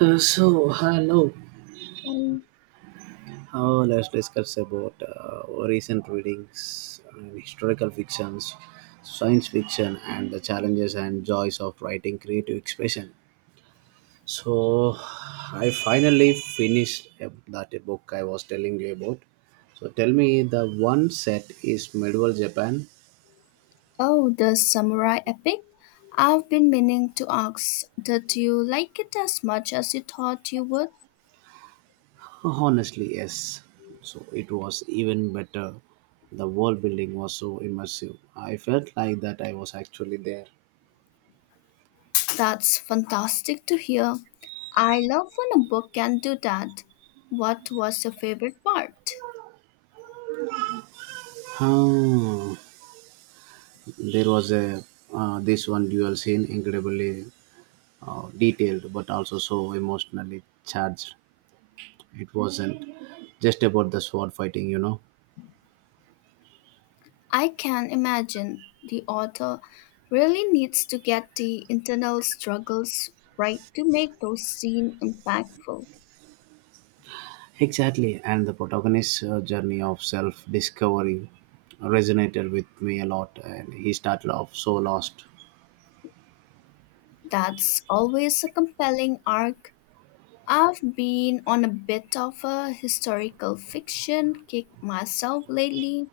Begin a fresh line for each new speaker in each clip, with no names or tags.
So hello.
Um,
Let's discuss about recent readings and historical fictions, science fiction, and the challenges and joys of writing creative expression. So I finally finished that book I was telling you about. So tell me, the one set is medieval Japan.
Oh, the samurai epic? I've been meaning to ask, did you like it as much as you thought you would?
Honestly, yes. So it was even better. The world building was so immersive. I felt like that I was actually there.
That's fantastic to hear. I love when a book can do that. What was your favorite part?
Oh, there was a this one duel scene, incredibly detailed but also so emotionally charged. It wasn't just about the sword fighting, you know.
I can imagine the author really needs to get the internal struggles right to make those scenes impactful.
Exactly, and the protagonist's journey of self-discovery resonated with me a lot, and he started off so lost.
That's always a compelling arc. I've been on a bit of a historical fiction kick myself lately.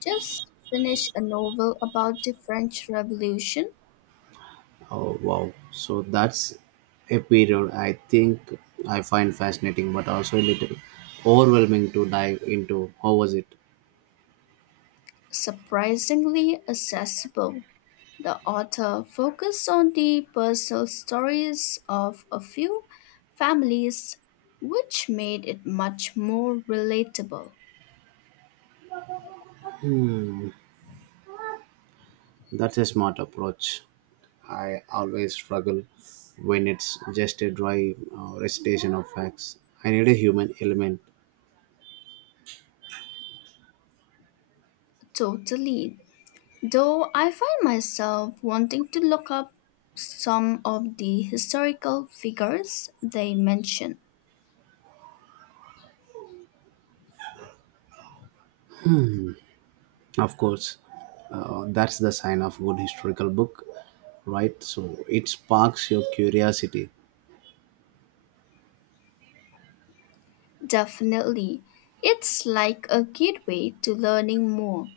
Just finished a novel about the French Revolution,
Oh wow! So that's a period I think I find fascinating, but also a little overwhelming to dive into. How was it?
surprisingly accessible. The author focused on the personal stories of a few families, which made it much more relatable.
That's a smart approach. I always struggle when it's just a dry recitation of facts. I need a human element.
Totally. Though I find myself wanting to look up some of the historical figures they mention.
Of course, that's the sign of good historical book, right? So it sparks your curiosity.
Definitely, it's like a gateway to learning more.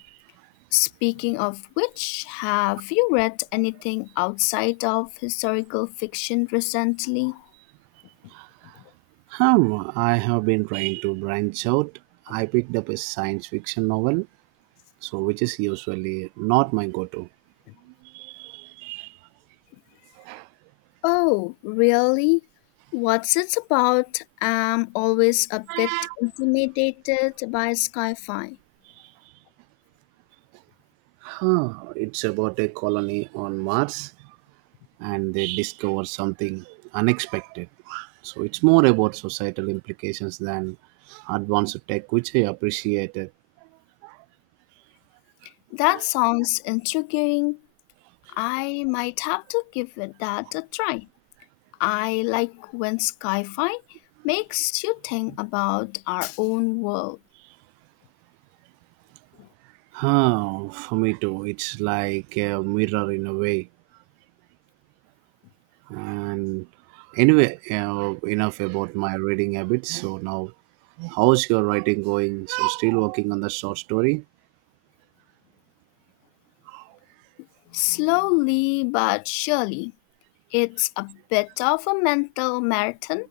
Speaking of which, have you read anything outside of historical fiction recently?
Hmm, I have been trying to branch out. I picked up a science fiction novel, so which is usually not my go-to.
Oh, really? What's it about? I'm always a bit intimidated by sci fi.
Huh, it's about a colony on Mars and they discover something unexpected. So it's more about societal implications than advanced tech, which I appreciated.
That sounds intriguing. I might have to give it that a try. I like when sci-fi makes you think about our own world.
Huh, for me too, it's like a mirror in a way. And anyway, enough about my reading habits. So now, how's your writing going? So still working on the short story?
Slowly but surely, it's a bit of a mental marathon.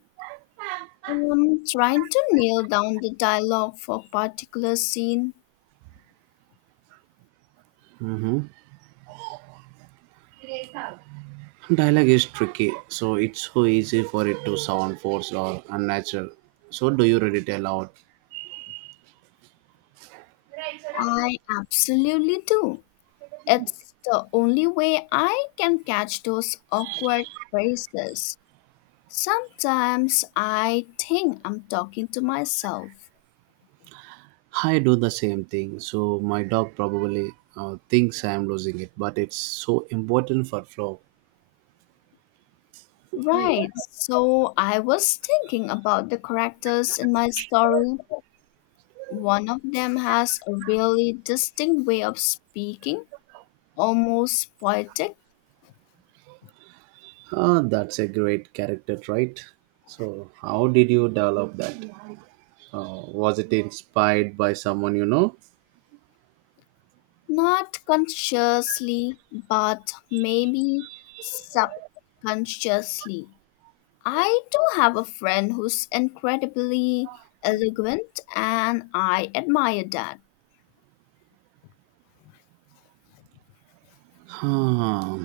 Trying to nail down the dialogue for a particular scene.
Hmm? Dialogue is tricky, so it's so easy for it to sound forced or unnatural. So do you read it aloud?
I absolutely do. It's the only way I can catch those awkward phrases. Sometimes I think I'm talking to myself.
I do the same thing. So my dog probably thinks I am losing it, but it's so important for flow.
Right, so I was thinking about the characters in my story. One of them has a really distinct way of speaking, almost poetic.
Ah, that's a great character trait. So how did you develop that? Was it inspired by someone you know?
Not consciously, but maybe subconsciously. I do have a friend who's incredibly eloquent, and I admire that.
Hmm,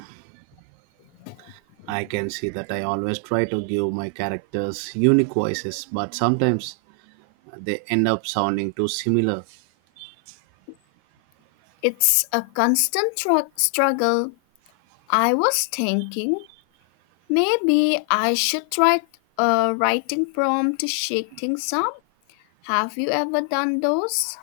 I can see that I always try to give my characters unique voices, but sometimes they end up sounding too similar.
It's a constant struggle. I was thinking maybe I should try a writing prompt to shake things up. Have you ever done those?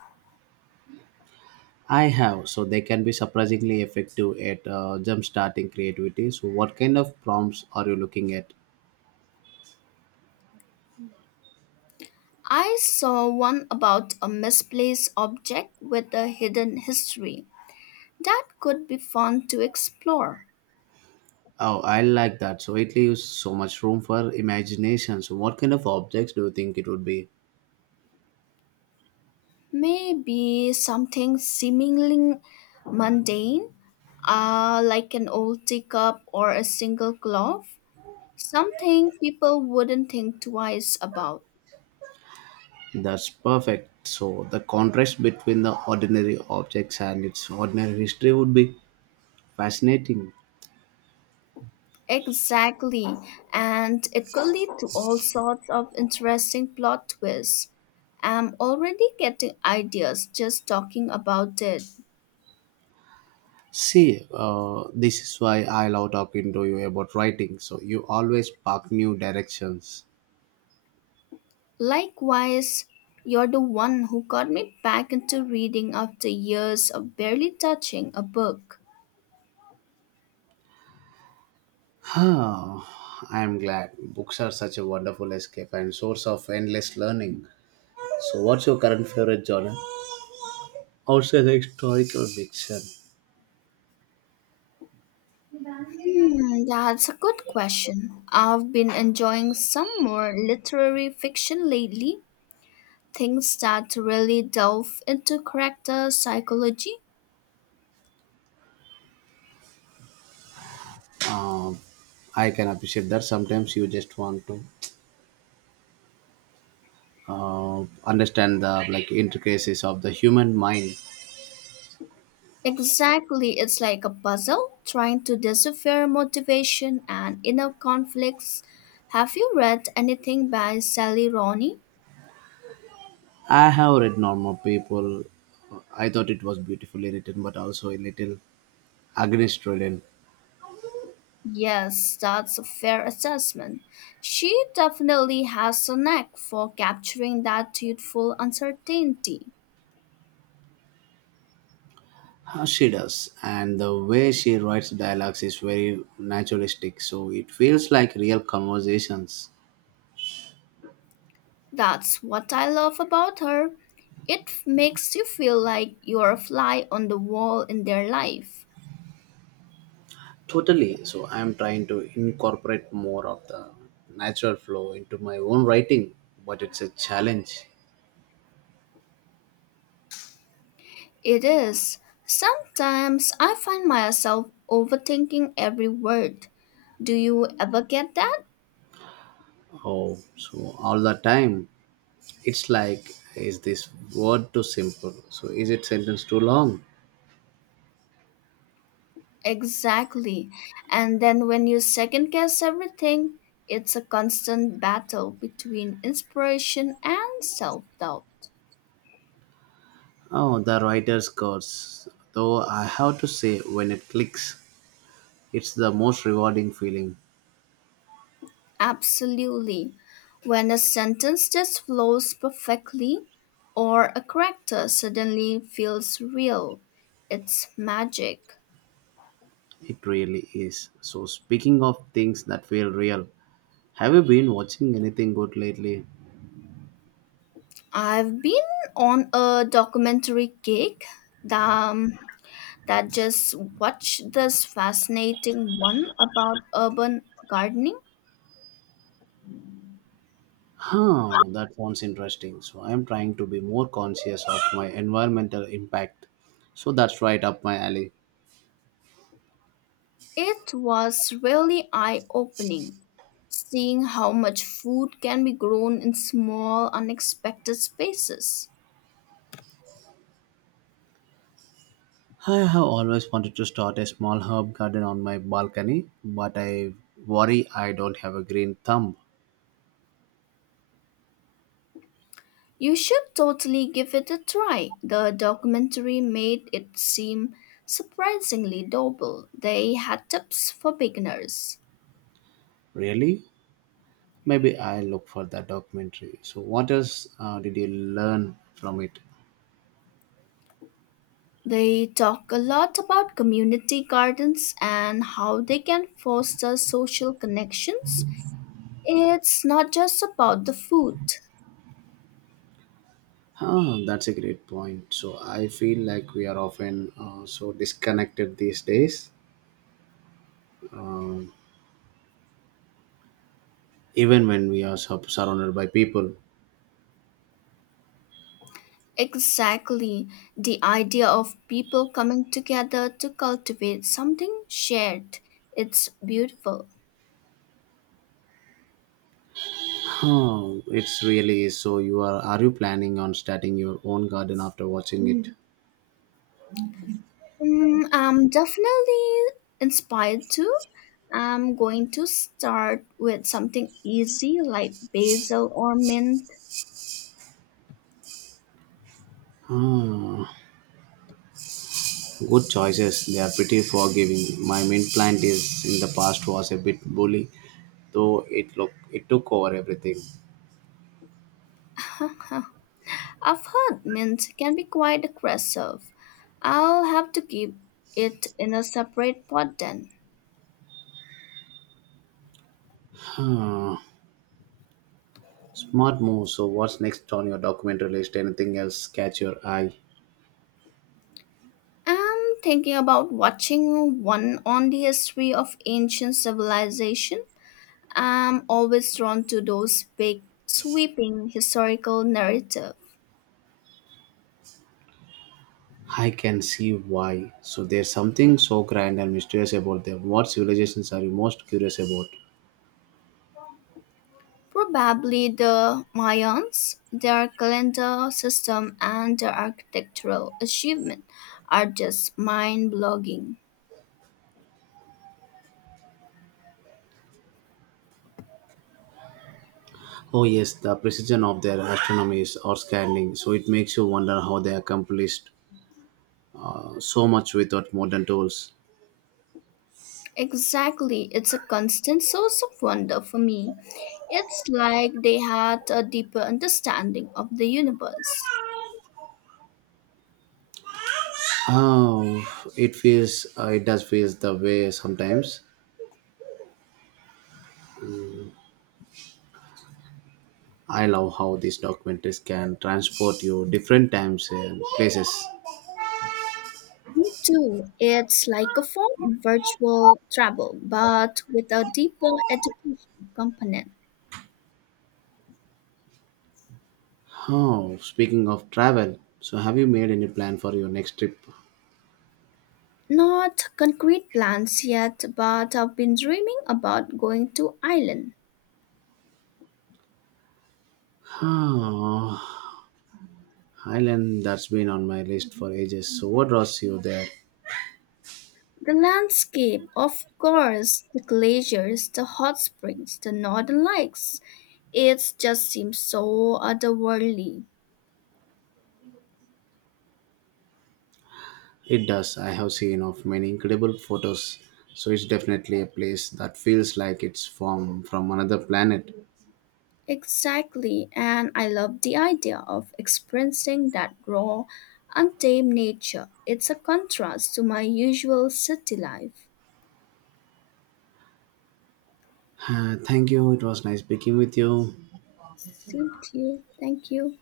I have, so they can be surprisingly effective at jumpstarting creativity. So, what kind of prompts are you looking at?
I saw one about a misplaced object with a hidden history. That could be fun to explore.
Oh, I like that. So, it leaves so much room for imagination. So, what kind of objects do you think it would be?
Maybe something seemingly mundane, like an old teacup or a single glove. Something people wouldn't think twice about.
That's perfect. So, the contrast between the ordinary objects and its ordinary history would be fascinating.
Exactly. And it could lead to all sorts of interesting plot twists. I'm already getting ideas just talking about it.
See, this is why I love talking to you about writing. So, you always spark new directions.
Likewise, you're the one who got me back into reading after years of barely touching a book.
Oh, I'm glad. Books are such a wonderful escape and source of endless learning. So, what's your current favorite genre? I the historical fiction.
Hmm, that's a good question. I've been enjoying some more literary fiction lately, things that really delve into character psychology.
I can appreciate that sometimes you just want to understand the like intricacies of the human mind.
Exactly, it's like a puzzle trying to decipher motivation and inner conflicts. Have you read anything by Sally Rooney?
I have read normal people. I thought it was beautifully written, but also a little against Australian.
Yes, that's a fair assessment. She definitely has a knack for capturing that youthful uncertainty.
She does, and the way she writes dialogues is very naturalistic, so it feels like real conversations.
That's what I love about her. It makes you feel like you're a fly on the wall in their life.
Totally. So I'm trying to incorporate more of the natural flow into my own writing, but it's a challenge.
It is. Sometimes I find myself overthinking every word. Do you ever get that?
Oh, so all the time, it's like, is this word too simple? So is it sentence too long?
Exactly. And then when you second guess everything, it's a constant battle between inspiration and self doubt.
Oh, the writer's curse. Though I have to say, when it clicks, it's the most rewarding feeling.
Absolutely. When a sentence just flows perfectly or a character suddenly feels real, it's magic.
It really is. So, speaking of things that feel real, have you been watching anything good lately?
I've been on a documentary kick that, um, that just watched this fascinating one about urban gardening.
Huh, that sounds interesting. So, I'm trying to be more conscious of my environmental impact. So, that's right up my alley.
It was really eye opening seeing how much food can be grown in small, unexpected spaces.
I have always wanted to start a small herb garden on my balcony, but I worry I don't have a green thumb.
You should totally give it a try. The documentary made it seem surprisingly doable. They had tips for beginners.
Really? Maybe I'll look for that documentary. So, what else did you learn from it?
They talk a lot about community gardens and how they can foster social connections. It's not just about the food.
Ah, that's a great point. So I feel like we are often so disconnected these days, um, even when we are surrounded by people.
Exactly. The idea of people coming together to cultivate something shared. It's beautiful.
Oh, it's really is. So. You Are you planning on starting your own garden after watching it?
Mm, I'm definitely inspired too. I'm going to start with something easy like basil or mint.
Ah, good choices. They are pretty forgiving. My mint plant is in the past was a bit bully, though it look it took over everything.
I've heard mint can be quite aggressive. I'll have to keep it in a separate pot then.
Ah, smart move. So what's next on your documentary list? Anything else catch your eye?
I'm thinking about watching one on the history of ancient civilization. I'm always drawn to those big, sweeping historical narratives.
I can see why. So there's something so grand and mysterious about them. What civilizations are you most curious about?
Probably the Mayans, their calendar system and their architectural achievement are just mind-blogging.
Oh yes, the precision of their astronomy is outstanding. So it makes you wonder how they accomplished so much without modern tools.
Exactly. It's a constant source of wonder for me. It's like they had a deeper understanding of the universe.
Oh, it feels it does feels the way sometimes. I love how these documentaries can transport you different times and places.
Me too. It's like a form of virtual travel, but with a deeper education component.
Oh, speaking of travel, so have you made any plan for your next trip?
Not concrete plans yet, but I've been dreaming about going to Ireland.
Oh, Ireland, that's been on my list for ages. So what draws you there?
The landscape, of course, the glaciers, the hot springs, the northern lights. It just seems so otherworldly.
It does. I have seen of many incredible photos. So it's definitely a place that feels like it's from another planet.
Exactly, and I love the idea of experiencing that raw, untamed nature. It's a contrast to my usual city life.
Ah, thank you. It was nice speaking with you.
Thank you. Thank you.